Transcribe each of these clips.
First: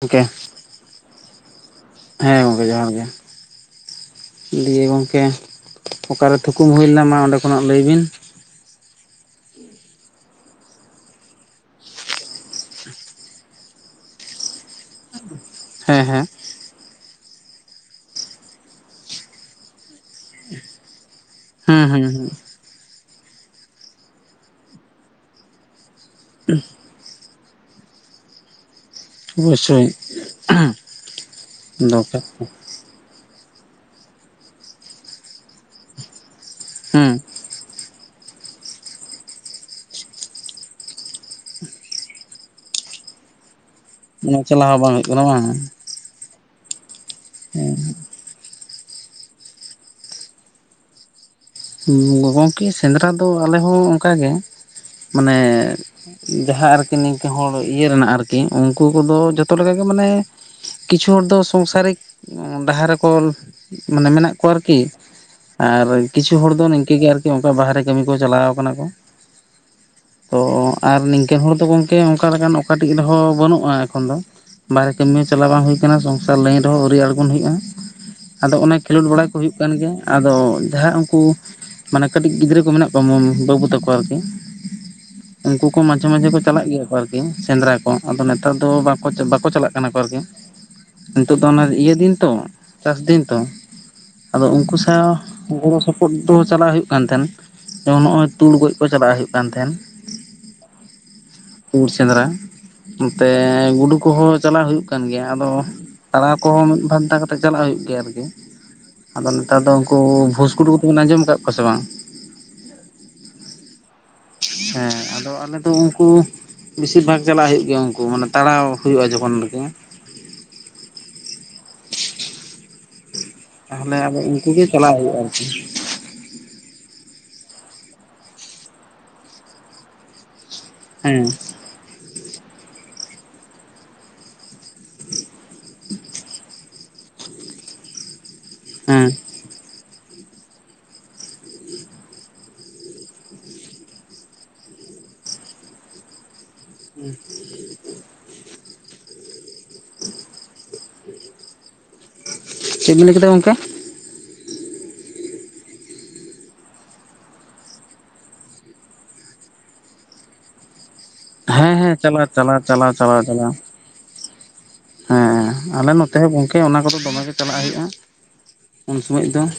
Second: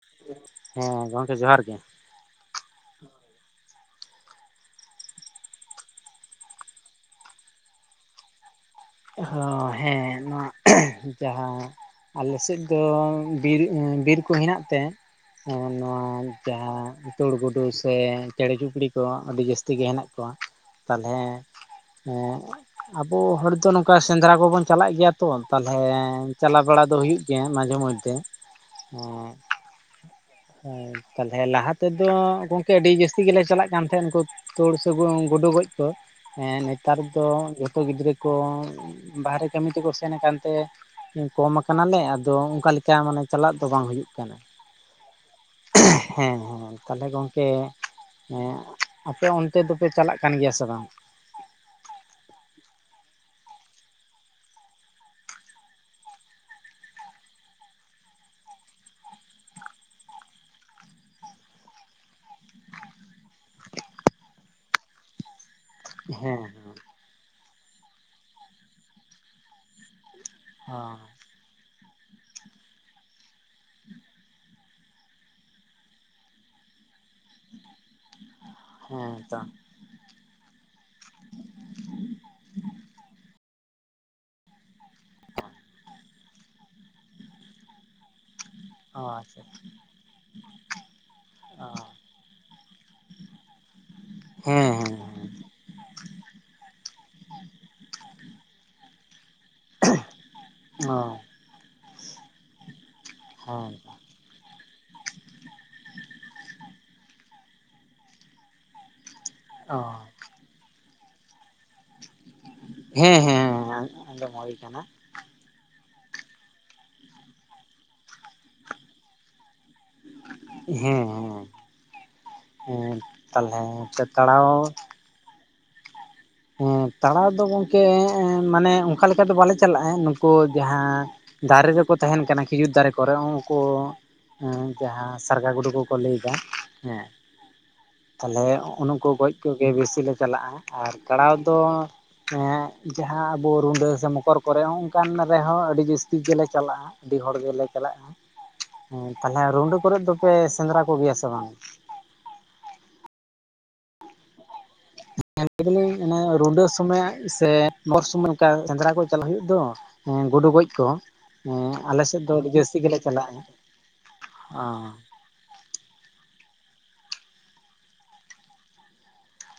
ᱜᱚᱝᱠᱮ ᱦᱮᱸ ᱜᱚᱢᱠᱮ ᱡᱚᱦᱟᱨ ᱜᱮ ᱾ ᱦᱮᱸ ᱜᱚᱝᱠᱮ ᱡᱚᱦᱟᱨ ᱜᱮ ᱾ ᱫᱤᱭᱮ ᱜᱚᱢᱠᱮ ᱚᱠᱟᱨᱮ ᱛᱷᱩᱠᱩᱢ ᱦᱩᱭ ᱞᱮᱱᱟ ᱢᱟ ᱚᱸᱰᱮ ᱠᱷᱚᱱᱟᱜ ᱞᱟᱹᱭ ᱵᱤᱱ ᱾ ᱦᱚ ᱦᱮᱸ ᱱᱚᱣᱟ [unintelligible] ᱡᱟᱦᱟᱸ ᱟᱞᱮ ᱥᱮᱫ ᱫᱚ ᱵᱤᱨ ᱵᱤᱨᱠᱩ ᱦᱮᱱᱟᱜ ᱛᱮ ᱱᱚᱣᱟ ᱦᱮᱸ ᱦᱮᱸ ᱾ ᱡᱟᱦᱟᱸ ᱛᱳᱲ ᱜᱩᱰᱩ ᱥᱮ ᱪᱮᱬᱮ ᱪᱩᱯᱲᱤ ᱠᱚ ᱟᱹᱰᱤ ᱡᱟᱹᱥᱛᱤ ᱜᱮ ᱦᱮᱱᱟᱜ ᱠᱚᱣᱟ ᱾ ᱛᱟᱦᱞᱮ ᱦᱩᱸ ᱦᱩᱸ ᱮᱸ ᱟᱵᱚ ᱦᱚᱲ ᱫᱚ ᱱᱚᱝᱠᱟ ᱠᱟ ᱥᱮᱸᱫᱽᱨᱟ ᱠᱚᱵᱚᱱ ᱪᱟᱞᱟᱜ ᱜᱮᱭᱟ ᱛᱚ ᱛᱟᱦᱞᱮ ᱪᱟᱞᱟᱣ ᱵᱟᱲᱟ ᱫᱚ ᱦᱩᱭᱩᱜ ᱜᱮᱭᱟ ᱢᱟᱡᱷᱮ ᱢᱚᱫᱽᱫᱷᱮ ᱾ ᱚᱵᱚᱥᱥᱳᱭ ᱦᱮ ᱛᱟᱦᱞᱮ ᱞᱟᱦᱟ ᱛᱮᱫᱚ ᱫᱚᱨᱠᱟᱨ ᱜᱚᱝ ᱟᱹᱰᱤ ᱡᱟᱹᱥᱛᱤ ᱜᱮᱞᱮ ᱪᱟᱞᱟᱜ ᱠᱟᱱ ᱛᱟᱦᱮᱸ, ᱩᱱᱠᱩ ᱛᱳᱲ ᱥᱮ ᱜᱳᱰᱳ ᱜᱚᱡ ᱠᱚ ᱾ ᱦᱮᱸ ᱱᱮᱛᱟᱨ ᱦᱩᱸ ᱫᱚ ᱡᱷᱚᱛᱚ ᱜᱤᱫᱽᱨᱟᱹ ᱠᱚ ᱵᱟᱦᱨᱮ ᱠᱟᱹᱢᱤ ᱠᱚ ᱠᱚ ᱥᱮᱱ ᱟᱠᱟᱱ ᱛᱮ ᱠᱚᱢ ᱠᱟᱱᱟᱞᱮ ᱟᱫᱚ ᱚᱝᱠᱟᱞᱮᱠᱟ ᱢᱟᱱᱮ ᱪᱟᱞᱟᱜ ᱫᱚ ᱵᱟᱝ ᱦᱩᱭᱩᱜ ᱾ ᱢᱟᱱᱮ ᱪᱟᱞᱟᱣ ᱦᱚᱸ ᱵᱟᱝ ᱦᱩᱭᱩᱜ ᱠᱟᱱᱟ ᱵᱟᱝ ᱾ ᱦᱮᱸ ᱦᱮᱸ ᱛᱟᱦᱚᱞᱮ ᱜᱚᱢᱠᱮ ᱟᱯᱮ ᱚᱱᱛᱮ ᱫᱚᱯᱮ ᱪᱟᱞᱟᱜ ᱠᱟᱱ, ᱜᱮᱭᱟ ᱥᱮ ᱵᱟᱝ? ᱜᱚᱢᱠᱮ ᱥᱮᱸᱫᱽᱨᱟ ᱫᱚ ᱟᱞᱮ ᱦᱚᱸ ᱚᱝᱠᱟᱜᱮ ᱢᱟᱱᱮ ᱡᱟᱦᱟᱸ ᱟᱨᱠᱤ ᱱᱤᱝᱠᱟᱹ ᱦᱚᱲ ᱤᱭᱟᱹ ᱨᱮᱱᱟᱜ ᱟᱨᱠᱤ, ᱩᱱᱠᱩ ᱠᱚᱫᱚ ᱡᱚᱛᱚ ᱞᱮᱠᱟᱜᱮ ᱢᱟᱱᱮ ᱠᱤᱪᱷᱩ ᱦᱚᱲ ᱫᱚ ᱥᱚᱝᱥᱟᱨᱤᱠ ᱰᱟᱦᱟᱨ ᱨᱮᱠᱚ ᱢᱟᱱᱮ ᱢᱮᱱᱟᱜ ᱠᱚᱣᱟ ᱟᱨᱠᱤ᱾ ᱟᱨ ᱠᱤᱪᱷᱩ ᱦᱮᱸ ᱦᱚᱲ ᱫᱚ ᱱᱤᱝᱠᱟᱹ ᱜᱮ ᱟᱨᱠᱤ ᱚᱱᱠᱟ ᱵᱟᱦᱨᱮ ᱠᱟᱹᱢᱤ ᱠᱚ ᱪᱟᱞᱟᱣ ᱠᱟᱱᱟ ᱠᱚ ᱾ ᱛᱚ ᱦᱮᱸ ᱚ ᱟᱨ ᱱᱤᱝᱠᱟᱹᱱ ᱦᱚᱲ ᱫᱚ ᱜᱚᱢᱠᱮ ᱚᱱᱠᱟ ᱞᱮᱠᱟᱱ ᱚᱠᱟᱴᱷᱤᱡ ᱨᱮᱦᱚᱸ ᱵᱟᱹᱱᱩᱜᱼᱟ ᱮᱠᱷᱚᱱ ᱫᱚ ᱾ ᱵᱟᱨᱦᱮ ᱠᱟᱹᱢᱤ ᱦᱚᱸ ᱪᱟᱞᱟ ᱵᱟᱝ ᱦᱩᱭ ᱟᱠᱟᱱᱟ᱾ ᱥᱚᱝᱥᱟᱨ ᱞᱟᱹᱭᱤᱱ ᱨᱮᱦᱚᱸ ᱟᱹᱣᱨᱤ ᱟᱲ ᱦᱩᱭᱩᱜᱼᱟ᱾ ᱟᱫᱚ ᱚᱱᱟ ᱠᱷᱮᱞᱳᱰ ᱦᱮᱸ ᱵᱟᱲᱟ ᱠᱚ ᱛᱚ ᱦᱩᱭᱩᱜ ᱠᱟᱱ, ᱜᱮᱭᱟ ᱟᱫᱚ ᱡᱟᱦᱟᱸ ᱩᱱᱠᱩ ᱠᱩ ᱢᱟᱱᱮ ᱠᱟᱹᱴᱤᱡ ᱜᱤᱫᱽᱨᱟᱹ ᱠᱚ ᱢᱮᱱᱟᱜ ᱠᱚᱣᱟ [unintelligible] ᱵᱟᱹᱵᱩ ᱛᱟᱠᱚ ᱟᱨᱠᱤ ᱾ ᱩᱱᱠᱩ ᱠᱚ ᱢᱟᱡᱷᱮ ᱢᱟᱡᱷᱮ ᱠᱚ ᱪᱟᱞᱟᱜ ᱜᱮᱭᱟ ᱠᱚ, ᱟᱨᱠᱤ ᱥᱮᱸᱫᱽᱨᱟ ᱠᱚ ᱟᱫᱚ ᱱᱮᱛᱟᱨ ᱫᱚ ᱚ ᱟᱪᱪᱷᱟ ᱵᱟᱠᱚ ᱪᱟᱞᱟᱜ ᱠᱟᱱᱟ ᱠᱚ ᱟᱨᱠᱤ ᱾ ᱱᱤᱛᱚᱜ ᱫᱚ ᱚᱱᱟ ᱚ ᱤᱭᱟᱹ ᱫᱤᱱ ᱛᱚ ᱪᱟᱥ ᱫᱤᱱ ᱛᱚ ᱟᱫᱚ ᱦᱮᱸ ᱩᱝᱠᱩ ᱦᱮᱸ ᱦᱮᱸ ᱥᱟᱶ ᱜᱚᱲᱚ ᱥᱚᱯᱚᱦᱚᱫ ᱫᱚ ᱪᱟᱞᱟᱜ ᱦᱩᱭᱩᱜ ᱠᱟᱱ ᱛᱟᱦᱮᱸᱱ᱾ ᱡᱮᱢᱚᱱ ᱱᱚᱜ-ᱚᱭ ᱛᱩᱲ ᱜᱚᱡ ᱠᱚ ᱪᱟᱞᱟᱜ ᱦᱩᱭᱩᱜ ᱠᱟᱱ ᱛᱟᱦᱮᱸᱱ ᱚ ᱛᱩᱲ ᱥᱮᱸᱫᱽᱨᱟ ᱱᱚᱛᱮ ᱦᱮᱸ ᱜᱩᱰᱩ ᱠᱚᱦᱚᱸ ᱪᱟᱞᱟᱜ ᱦᱩᱭᱩᱜ ᱠᱟᱱ ᱜᱮᱭᱟ, ᱟᱫᱚ ᱛᱟᱲᱟᱣ ᱠᱚᱦᱚᱸ ᱢᱤᱫ, ᱵᱟᱨ ᱫᱷᱟᱣ ᱠᱟᱛᱮᱜ ᱪᱟᱞᱟᱜ ᱦᱩᱭᱩᱜ, ᱜᱮᱭᱟ ᱟᱨᱠᱤ ᱾ ᱟᱫᱚ ᱱᱮᱛᱟᱨ ᱫᱚ ᱚ ᱩᱝᱠᱩ ᱵᱷᱩᱥ ᱜᱩᱰᱩ ᱠᱚ ᱵᱤᱱ ᱟᱸᱡᱚᱢ ᱟᱠᱟᱫ ᱠᱚᱣᱟ ᱥᱮ ᱵᱟᱝ? ᱦᱮᱸ ᱦᱮᱸ᱾ ᱟᱸᱡᱚᱢ ᱦᱩᱭ ᱠᱟᱱᱟ ᱦᱮᱸ ᱟᱫᱚ ᱟᱞᱮᱫ ᱫᱚ ᱩᱝᱠᱩ ᱵᱮᱥᱤᱨ ᱵᱷᱟᱜ ᱪᱟᱞᱟᱜ ᱦᱩᱭᱩᱜ ᱜᱮᱭᱟ, ᱩᱱᱠᱩ ᱢᱟᱱᱮ ᱛᱟᱲᱟᱣ ᱦᱩᱭᱩᱜᱼᱟ᱾ ᱡᱚᱠᱷᱚᱱ ᱨᱮᱠᱤ ᱾ ᱦᱮᱸ ᱦᱮᱸ ᱮᱸ ᱛᱟᱦᱚᱞᱮ ᱟᱫᱚ ᱩᱱᱠᱩ ᱜᱮ ᱪᱟᱞᱟᱜ ᱦᱩᱭᱩᱜᱼᱟ ᱟᱨᱠᱤ ᱾ ᱦᱮᱸ ᱛᱟᱲᱟᱣ ᱫᱚ ᱜᱚᱢᱠᱮ ᱢᱟᱱᱮ ᱚᱱᱠᱟ ᱞᱮᱠᱟ ᱫᱚ ᱵᱟᱞᱮ ᱪᱟᱞᱟᱜᱼᱟ ᱾ ᱠᱚ ᱡᱟᱦᱟᱸ ᱦᱮᱸ ᱫᱟᱨᱮ ᱨᱮᱠᱚ ᱛᱟᱦᱮᱱ ᱠᱟᱱᱟ᱾ ᱠᱷᱤᱡᱩᱨ ᱫᱟᱨᱮ ᱠᱚᱨᱮ ᱩᱱᱠᱩ ᱦᱮᱸ ᱡᱟᱦᱟᱸ ᱥᱟᱨᱜᱟ ᱜᱩᱰᱩ ᱠᱚᱠᱚ ᱞᱟᱹᱭ ᱮᱫᱟ ᱦᱮᱸ ᱛᱟᱦᱞᱮ ᱦᱮᱸ ᱩᱱᱩᱱᱠᱩ ᱜᱚᱡ ᱠᱚ ᱜᱮ ᱵᱮᱥᱤ ᱞᱮ ᱪᱟᱞᱟᱜᱼᱟ᱾ ᱟᱨ ᱛᱟᱲᱟᱣ ᱫᱚ ᱡᱟᱦᱟᱸ ᱟᱵᱚ ᱨᱩᱰᱟᱹ ᱥᱮ ᱢᱚᱠᱚᱨ ᱠᱚᱨᱮ ᱦᱚᱸᱜᱝᱠᱟᱱ ᱨᱮᱦᱚᱸ ᱟᱹᱰᱤ ᱡᱟᱹᱥᱛᱤ ᱜᱮᱞᱮ ᱪᱟᱞᱟᱜᱼᱟ ᱾ ᱟᱹᱰᱤ ᱦᱚᱲ ᱜᱮᱞᱮ ᱪᱟᱞᱟᱜᱼᱟ᱾ ᱦᱮᱸ ᱛᱟᱦᱚᱞᱮ ᱨᱩᱰᱟᱹ ᱠᱚᱨᱮ ᱫᱚᱯᱮ ᱥᱮᱸᱫᱽᱨᱟ ᱠᱚᱜᱮᱭᱟ ᱥᱮ ᱵᱟᱝ? ᱪᱤᱜ ᱵᱤᱱ ᱞᱟᱹᱭ ᱠᱮᱫᱟ ᱜᱚᱢᱠᱮ? [unintelligible] [unintelligible] ᱥᱮᱸᱫᱽᱨᱟ ᱠᱚ ᱪᱟᱞᱟᱜ ᱦᱩᱭᱩᱜ ᱫᱚ ᱦᱮᱸ ᱜᱳᱰᱩ ᱜᱚᱡ ᱠᱚ ᱾ ᱦᱮᱸ ᱟᱞᱮ ᱥᱮᱫ ᱪᱟᱞᱟᱣ ᱫᱚ ᱟᱹᱰᱤ ᱪᱟᱞᱟᱣ ᱡᱟᱹᱥᱛᱤ ᱪᱟᱞᱟᱣ ᱜᱮᱞᱮ ᱪᱟᱞᱟᱣ ᱪᱟᱞᱟᱜᱼᱟ᱾ ᱪᱟᱞᱟᱣ ᱚ ᱦᱮᱸ ᱟᱞᱮ ᱱᱚᱛᱮ ᱦᱚᱸ ᱜᱚᱢᱠᱮ ᱚᱱᱟ ᱠᱚᱫᱚ ᱫᱚᱢᱮ ᱜᱮ ᱪᱟᱞᱟᱜ ᱦᱩᱭᱩᱜᱼᱟ᱾ ᱩᱱ ᱥᱩᱢᱩᱡ ᱫᱚ ᱾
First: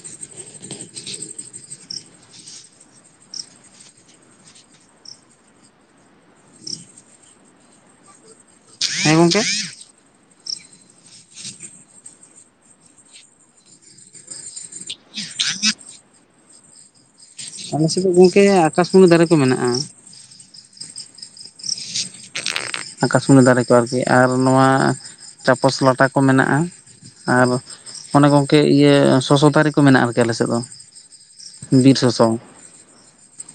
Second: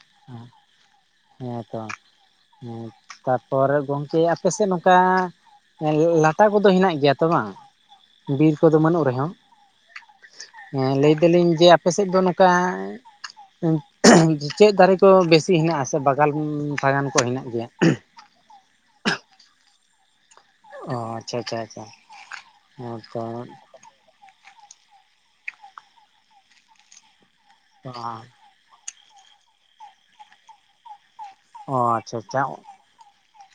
ᱦᱮᱸ ᱛᱚ ᱾ ᱦᱮᱸ ᱛᱟᱯᱚᱨ ᱜᱚᱢᱠᱮ ᱟᱯᱮ ᱥᱮᱫ ᱱᱚᱝᱠᱟ ᱞᱟᱴᱟ ᱠᱚᱫᱚ ᱦᱮᱱᱟᱜ ᱜᱮᱭᱟ ᱛᱚ ᱵᱟᱝ, ᱵᱤᱨ ᱠᱚᱫᱚ ᱵᱟᱹᱱᱩᱜ ᱦᱮᱸ ᱨᱮᱦᱚᱸ? ᱜᱚᱝᱠᱮ ᱦᱮᱸ ᱞᱟᱹᱭ ᱫᱟᱞᱤᱧ ᱡᱮ ᱟᱯᱮ ᱥᱮᱫ ᱫᱚ ᱱᱚᱝᱠᱟ ᱪᱮᱫ ᱫᱟᱨᱮ ᱠᱚ ᱵᱮᱥᱤ ᱦᱮᱱᱟᱜᱼᱟ ᱥᱮ ᱵᱟᱜᱞ ᱵᱟᱜᱟᱱ ᱾ ᱟᱞᱮ ᱥᱮᱫ ᱜᱚᱝᱠᱮ ᱟᱠᱟᱥᱢᱩᱱᱤ ᱫᱟᱨᱮ ᱠᱚ ᱢᱮᱱᱟᱜᱼᱟ᱾ ᱚ ᱟᱪᱷᱟ ᱟᱪᱷᱟ ᱟᱪᱷᱟ᱾ ᱟᱠᱟᱥᱢᱩᱱᱤ ᱫᱟᱨᱮ ᱠᱚ ᱟᱨᱠᱤ ᱟᱨ ᱱᱚᱣᱟ ᱪᱟᱯᱚᱥ ᱞᱟᱴᱟ ᱠᱚ ᱢᱮᱱᱟᱜᱼᱟ ᱟᱨ ᱚᱱᱮ ᱜᱚᱝᱠᱮ ᱤᱭᱟᱹ ᱥᱚᱥᱚ ᱫᱟᱨᱤ ᱠᱚ ᱢᱮᱱᱟᱜᱼᱟ ᱟᱨᱠᱤ ᱟᱞᱮ ᱥᱮᱫ ᱫᱚ ᱚᱻ ᱵᱤᱨ ᱟᱪᱷᱟ ᱥᱚᱥᱚ ᱟᱪᱷᱟ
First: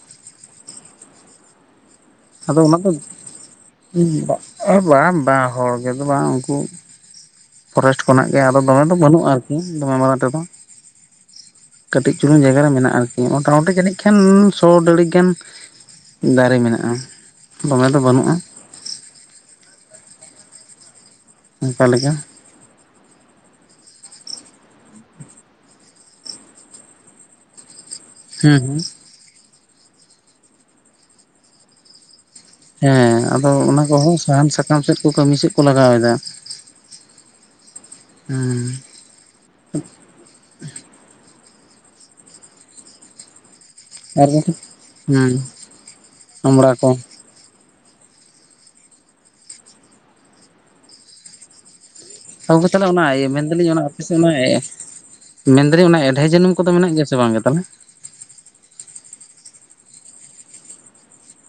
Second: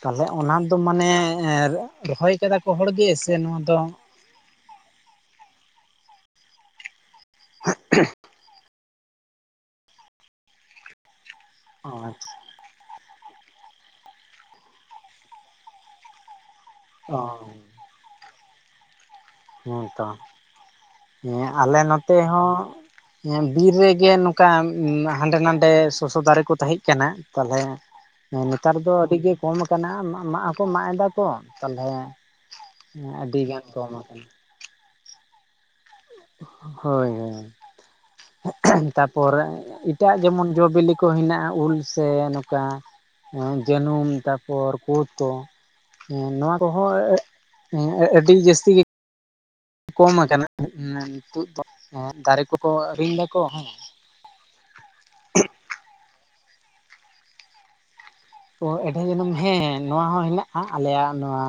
ᱛᱟᱦᱚᱞᱮ ᱚᱱᱟᱫᱚ ᱢᱟᱱᱮ ᱨᱚᱦᱚᱭ ᱠᱟᱫᱟ ᱟᱫᱚ ᱠᱚ ᱚᱱᱟ ᱦᱚᱲ ᱫᱚ ᱜᱮ ᱥᱮ ᱱᱚᱣᱟ ᱫᱚ [unintelligible] ᱵᱟᱝ ᱵᱟᱝ ᱦᱚᱲ ᱜᱮ ᱫᱚ ᱵᱟᱝ ᱩᱱᱠᱩ ᱯᱷᱚᱨᱮᱥᱴ ᱠᱷᱚᱱᱟᱜ ᱜᱮ ᱟᱫᱚ ᱫᱚᱢᱮ ᱫᱚ ᱵᱟᱹᱱᱩᱜᱼᱟ ᱟᱨᱠᱤ ᱫᱚᱢᱮ ᱢᱟᱨᱟᱝ ᱛᱟᱠᱚ ᱠᱟᱹᱴᱤᱡ ᱟᱪᱪᱷᱟ ᱪᱩᱞᱩᱝ ᱡᱟᱭ ᱡᱟᱭᱜᱟ ᱨᱮ ᱢᱮᱱᱟᱜᱼᱟ ᱟᱨᱠᱤ ᱢᱚᱴᱟᱢᱩᱴᱤ ᱡᱟᱹᱱᱤᱡ ᱠᱷᱟᱱ ᱥᱚ ᱰᱮᱲᱮᱠ ᱜᱟᱱ ᱫᱟᱨᱮ ᱢᱮᱱᱟᱜᱼᱟ ᱚ ᱫᱚᱢᱮ ᱫᱚ ᱵᱟᱹᱱᱩᱜᱼᱟ ᱦᱮᱸ ᱛᱚ ᱦᱮᱸ ᱟᱞᱮ ᱚᱱᱠᱟ ᱞᱮᱠᱟ ᱱᱚᱛᱮ ᱦᱚᱸ ᱦᱮᱸ ᱵᱤᱨ ᱨᱮ ᱜᱮ ᱱᱚᱝᱠᱟ ᱦᱟᱸᱰᱮ ᱱᱟᱰᱮ ᱥᱚᱥᱚ ᱫᱟᱨᱮ ᱠᱚ ᱛᱟᱦᱮᱸᱡ ᱠᱟᱱᱟ ᱛᱟᱞᱦᱮ ᱦᱮᱸ ᱦᱩᱸ ᱱᱮᱛᱟᱨ ᱦᱩᱸ ᱫᱚ ᱟᱹᱰᱤ ᱜᱮ ᱠᱚᱢ ᱠᱟᱱᱟ ᱢᱟᱜ ᱦᱚᱸᱠᱚ ᱢᱟᱜ ᱮᱫᱟ ᱛᱚ ᱛᱟᱞᱦᱮ ᱦᱮᱸ ᱟᱫᱚ ᱚᱱᱟ ᱠᱚᱦᱚᱸ ᱥᱟᱦᱟᱱ ᱥᱟᱠᱟᱢ ᱥᱮᱫ ᱠᱚ ᱠᱟᱹᱢᱤ ᱥᱮᱫᱠᱩ ᱞᱟᱜᱟᱣᱫᱟ ᱦᱳᱭ ᱦᱳᱭ ᱦᱩᱸ ᱛᱟᱯᱚᱨ ᱮᱴᱟᱜ ᱡᱮᱢᱚᱱ ᱡᱚᱼᱵᱤᱞᱤ ᱠᱚ ᱦᱮᱱᱟᱜᱼᱟ ᱩᱞ ᱥᱮ ᱱᱚᱝᱠᱟ ᱡᱟᱹᱱᱩᱢ ᱟᱨ ᱵᱟᱝᱠᱷᱟᱱ ᱛᱟᱨᱯᱚᱨ ᱠᱩᱫᱠᱚ ᱦᱩᱸ ᱱᱚᱣᱟ ᱠᱚ ᱦᱚᱸ ᱦᱮᱸ ᱟᱹᱰᱤ ᱡᱟᱹᱥᱛᱤ ᱜᱮ ᱠᱚᱢ ᱠᱟᱱᱟ ᱱᱤᱛᱚᱜ ᱫᱚ ᱫᱟᱨᱮ ᱠᱚ ᱟᱹᱠᱷᱤᱨᱤᱧ ᱫᱟᱠᱚ ᱦᱮᱸ ᱟᱪᱷᱟ ᱢᱟ ᱢᱮᱱᱫᱟᱞᱤᱧ ᱚᱱᱟ ᱮᱰᱷᱮ ᱡᱟᱹᱱᱩᱢ ᱠᱚᱫᱚ ᱢᱮᱱᱟᱜ ᱜᱮᱭᱟ ᱥᱮ ᱵᱟᱝ ᱜᱮ ᱛᱟᱦᱚᱞᱮ ᱛᱚ ᱮᱰᱷᱮᱨ ᱡᱟ. ᱱᱩᱢ ᱦᱮᱸ ᱱᱚᱣᱟ ᱦᱚᱸ ᱦᱮᱱᱟᱜᱼᱟ ᱟᱞᱮᱭᱟᱜ ᱱᱚᱣᱟ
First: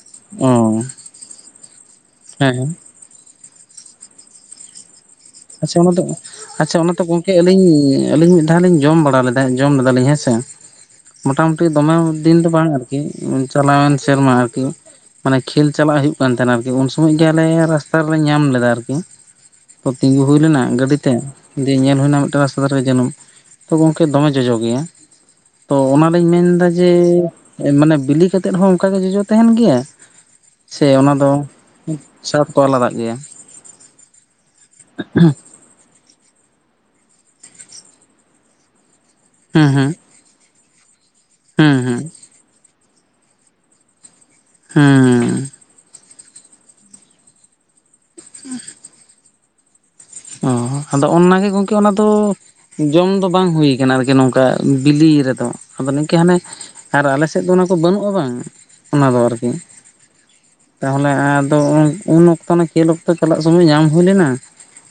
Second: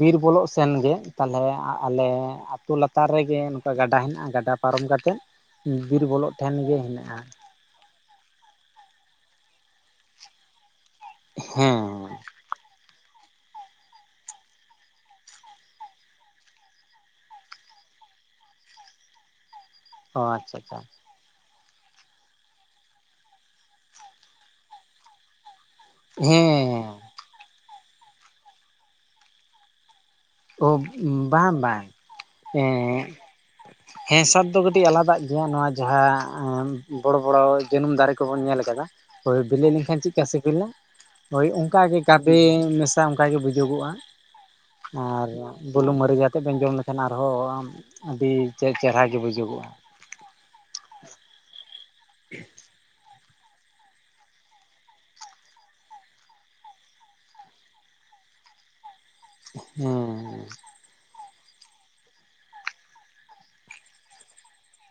ᱵᱤᱨ ᱵᱚᱞᱚᱜ ᱥᱮᱱ ᱚ ᱜᱮ ᱛᱟᱞᱦᱮ ᱟᱞᱮ ᱦᱮᱸ ᱟᱹᱛᱩ ᱦᱮᱸ ᱞᱟ ᱛᱟᱨ ᱨᱮᱜᱮ ᱱᱚᱝᱠᱟ ᱜᱟᱰᱟ ᱦᱮᱱᱟᱜᱼᱟ ᱜᱟᱰᱟ ᱯᱟᱨᱚᱢ ᱠᱟᱛᱮᱫ ᱟᱪᱷᱟ ᱚᱱᱟ ᱫᱚ ᱵᱤᱨ ᱵᱚᱞᱚᱜ ᱴᱷᱮᱱ ᱜᱮ ᱟᱪᱷᱟ ᱚᱱᱟ ᱫᱚ ᱦᱮᱱᱟᱜᱼᱟ ᱜᱚᱝᱠᱮ ᱟᱹᱞᱤᱧ ᱟᱹᱞᱤᱧ ᱢᱤᱫ ᱫᱷᱟᱣ ᱞᱤᱧ ᱡᱚᱢ ᱵᱟᱲᱟ ᱞᱮᱫᱟ ᱡᱚᱢ ᱞᱮᱫᱟᱞᱤᱧ ᱦᱮᱸᱥᱮ ᱢᱚᱴᱟ ᱢᱩᱴᱤ ᱦᱮᱸ ᱫᱚᱢᱮ ᱫᱤᱱ ᱫᱚ ᱵᱟᱝ ᱟᱨᱠᱤ ᱪᱟᱞᱟᱣᱮᱱ ᱥᱮᱨᱢᱟ ᱟᱨᱠᱤ ᱢᱟᱱᱮ ᱠᱷᱮᱞ ᱪᱟᱞᱟᱜ ᱦᱩᱭᱩᱜ ᱠᱟᱱ ᱛᱟᱦᱮᱱᱟ ᱟᱨᱠᱤ ᱩᱱ ᱥᱚᱢᱚᱭ ᱜᱮ ᱟᱞᱮ ᱨᱟᱥᱛᱟ ᱨᱮᱞᱮ ᱧᱟᱢ ᱞᱮᱫᱟ ᱟᱨᱠᱤ ᱛᱚ ᱚ ᱛᱤᱸᱜᱩ ᱦᱩᱭ ᱟᱪᱪᱷᱟ ᱞᱮᱱᱟ ᱟᱪᱪᱷᱟ ᱜᱟᱹᱰᱤ ᱛᱮ ᱫᱤᱭᱮ ᱧᱮᱞ ᱦᱩᱭᱱᱟ ᱢᱤᱫ ᱴᱮᱱ ᱨᱟᱥᱛᱟᱫᱷᱟᱨᱮ ᱨᱮ ᱡᱟᱹᱱᱩᱢ ᱛᱚ ᱜᱚᱝᱠᱮ ᱫᱚᱢᱮ ᱡᱚᱡᱚ ᱜᱮᱭᱟ ᱛᱚ ᱚᱱᱟᱞᱤᱧ ᱢᱮᱱᱫᱟ ᱡᱮ ᱦᱮᱸ ᱢᱟᱱᱮ ᱵᱤᱞᱤ ᱠᱟᱛᱮᱜ ᱦᱚᱸ ᱚᱱᱠᱟᱜᱮ ᱡᱚᱡᱚ ᱛᱟᱦᱮᱱ ᱜᱮᱭᱟ ᱚ ᱥᱮ ᱚᱱᱟ ᱫᱚ ᱵᱟᱝ ᱵᱟᱝ ᱥᱟᱨ ᱠᱚ ᱟᱞᱟᱫᱟᱜ ᱜᱮᱭᱟ ᱦᱮᱸ ᱥᱟᱫ ᱫᱚ ᱠᱟᱹᱴᱤᱡ ᱟᱞᱟᱫᱟᱜ ᱜᱮᱭᱟ ᱱᱚᱣᱟ ᱡᱟᱦᱟᱸ ᱵᱚᱲᱚ ᱵᱚᱲᱚ ᱡᱟᱹᱱᱩᱢ ᱫᱟᱨᱮ ᱠᱚᱵᱚᱱ ᱧᱮᱞ ᱠᱟᱫᱟ ᱵᱤᱞᱤ ᱦᱩᱸ ᱞᱮᱱᱠᱷᱟᱱ ᱪᱮᱫ ᱠᱟ ᱥᱤᱵᱤᱞᱟ ᱦᱳᱭ ᱦᱩᱸ ᱚᱱᱠᱟᱜ ᱜᱮ ᱦᱩᱸ ᱜᱟᱵᱮ ᱢᱮᱥᱟ ᱚᱱᱠᱟᱜᱴ ᱜᱮ ᱵᱩᱡᱩᱜᱚᱜᱼᱟ ᱦᱮᱸ ᱟᱨ ᱵᱩᱞᱩᱝ ᱢᱟᱹᱨᱤ ᱟᱛᱮᱫ ᱵᱮᱱ ᱡᱚᱢ ᱞᱮᱠᱷᱟᱱ ᱟᱨᱦᱚᱸ ᱟᱹᱰᱤ ᱪᱮᱨᱦᱟ ᱜᱮ ᱵᱩᱡᱩᱜᱚᱜᱼᱟ ᱚ ᱟᱫᱚ ᱚᱱᱟᱜᱮ ᱜᱚᱝᱠᱮ ᱚᱱᱟ ᱫᱚ ᱡᱚᱢ ᱫᱚ ᱵᱟᱝ ᱦᱩᱭ ᱠᱟᱱᱟ ᱟᱨᱠᱤ ᱱᱚᱝᱠᱟ ᱚᱱᱠᱟ ᱵᱤᱞᱤ ᱨᱮᱫᱚ ᱟᱫᱚ ᱱᱤᱝᱠᱟᱹ ᱦᱟᱱᱮ ᱟᱨ ᱟᱞᱮᱥᱮᱫ ᱫᱚ ᱚᱱᱟ ᱠᱚ ᱵᱟᱹᱱᱩᱜᱼᱟ ᱵᱟᱝ ᱚᱱᱟ ᱫᱚ ᱟᱨᱠᱤ ᱦᱮᱸ ᱛᱟᱦᱚᱞᱮ ᱟᱫᱚ ᱩᱱ ᱚᱠᱛᱚ ᱚᱱᱟ ᱠᱷᱮᱞ ᱚᱠᱛᱚ ᱪᱟᱞᱟᱜ ᱥᱚᱢᱚᱭ ᱧᱟᱢ ᱦᱩᱭ ᱞᱮᱱᱟ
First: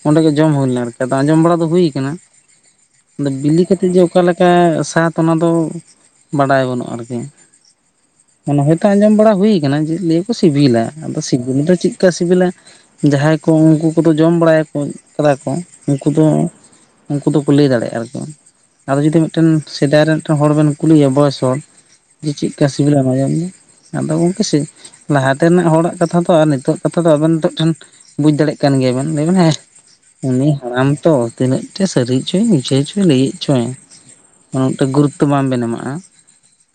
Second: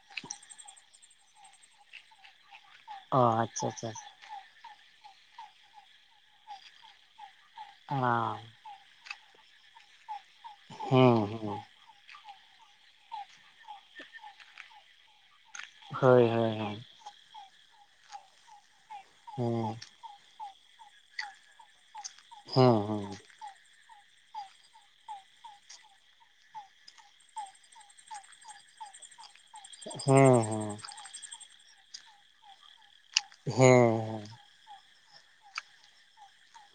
ᱚᱸᱰᱮ ᱜᱮ ᱡᱚᱢ ᱦᱩᱭ ᱞᱮᱱᱟ ᱟᱨᱠᱤ ᱟᱸᱡᱚᱢ ᱵᱟᱲᱟ ᱫᱚ ᱦᱩᱭ ᱟᱠᱟᱱᱟ ᱚ ᱵᱤᱞᱤ ᱟᱪᱪᱷᱟ ᱟᱪᱪᱷᱟ ᱠᱟᱛᱮᱜ ᱡᱮ ᱚᱠᱟ ᱞᱮᱠᱟ ᱥᱟᱫ ᱚᱱᱟ ᱫᱚ ᱵᱟᱰᱟᱭ ᱵᱟᱹᱱᱩᱜᱼᱟ ᱟᱨᱠᱤ ᱚ ᱦᱚᱭᱛᱚ ᱟᱸᱡᱚᱢ ᱵᱟᱲᱟ ᱦᱩᱭ ᱠᱟᱱᱟ ᱞᱤᱭᱟᱹᱠᱚ ᱥᱤᱵᱤᱞᱟ ᱟᱫᱚ ᱦᱮᱸ ᱥᱤᱵᱤᱞ ᱫᱚ ᱪᱮᱫ ᱪᱤᱠᱟᱹ ᱥᱤᱵᱤᱞᱟ ᱡᱟᱦᱟᱸᱭ ᱠᱚ ᱩᱱᱠᱩ ᱠᱚ ᱫᱚ ᱡᱚᱢ ᱵᱟᱲᱟᱭ ᱠᱚ ᱠᱟᱫᱟ ᱠᱚ ᱩᱱᱠᱩ ᱦᱳᱭ ᱫᱚ ᱦᱳᱭ ᱩᱱᱠᱩ ᱫᱚᱠᱚ ᱞᱟᱹᱭ ᱫᱟᱲᱮᱭᱟᱜᱼᱟ ᱟᱨᱠᱤ ᱟᱫᱚ ᱡᱩᱫᱤ ᱢᱤᱫ ᱴᱮᱱ ᱦᱳᱭ ᱥᱮᱫᱟᱭ ᱨᱮᱱ ᱢᱤᱫᱮᱱ ᱦᱚᱲ ᱵᱮᱱ ᱠᱩᱞᱤᱭ ᱵᱚᱭᱮᱥ ᱦᱚᱲᱮ ᱪᱮᱫᱠᱟ ᱦᱮᱸ ᱥᱤᱵᱤᱞ ᱦᱮᱸ [inaudible] ᱟᱫᱚ ᱜᱚᱢᱠᱮ ᱥᱮ ᱞᱟᱦᱟ ᱛᱮᱱᱟᱜ ᱦᱚᱲᱟᱜ ᱠᱟᱛᱷᱟ ᱫᱚ ᱟᱨ ᱱᱤᱛᱳᱜ ᱠᱟᱛᱷᱟ ᱫᱚ ᱟᱵᱮᱱ ᱱᱤᱛᱳᱜ ᱴᱷᱮᱱ ᱵᱩᱡᱽ ᱫᱟᱲᱮᱜ ᱠᱟᱱ ᱜᱮᱭᱟ ᱵᱮᱱ ᱞᱟᱹᱭ ᱵᱮᱱ ᱦᱮᱸ ᱦᱮᱸ ᱩᱱᱤ ᱦᱮᱸ ᱦᱟᱲᱟᱢ ᱛᱚ ᱛᱤᱱᱟᱹᱜ ᱴᱮ ᱥᱟᱹᱨᱤᱪᱚᱭ ᱢᱤᱪᱷᱟᱹᱪᱚᱭ ᱞᱟᱹᱭ ᱦᱮᱸ ᱦᱮᱸ, ᱩᱱᱟᱹᱴᱟ ᱜᱩᱨᱩᱛᱛᱚ ᱵᱟᱢ ᱵᱮᱱ ᱮᱢᱟᱜᱼᱟ,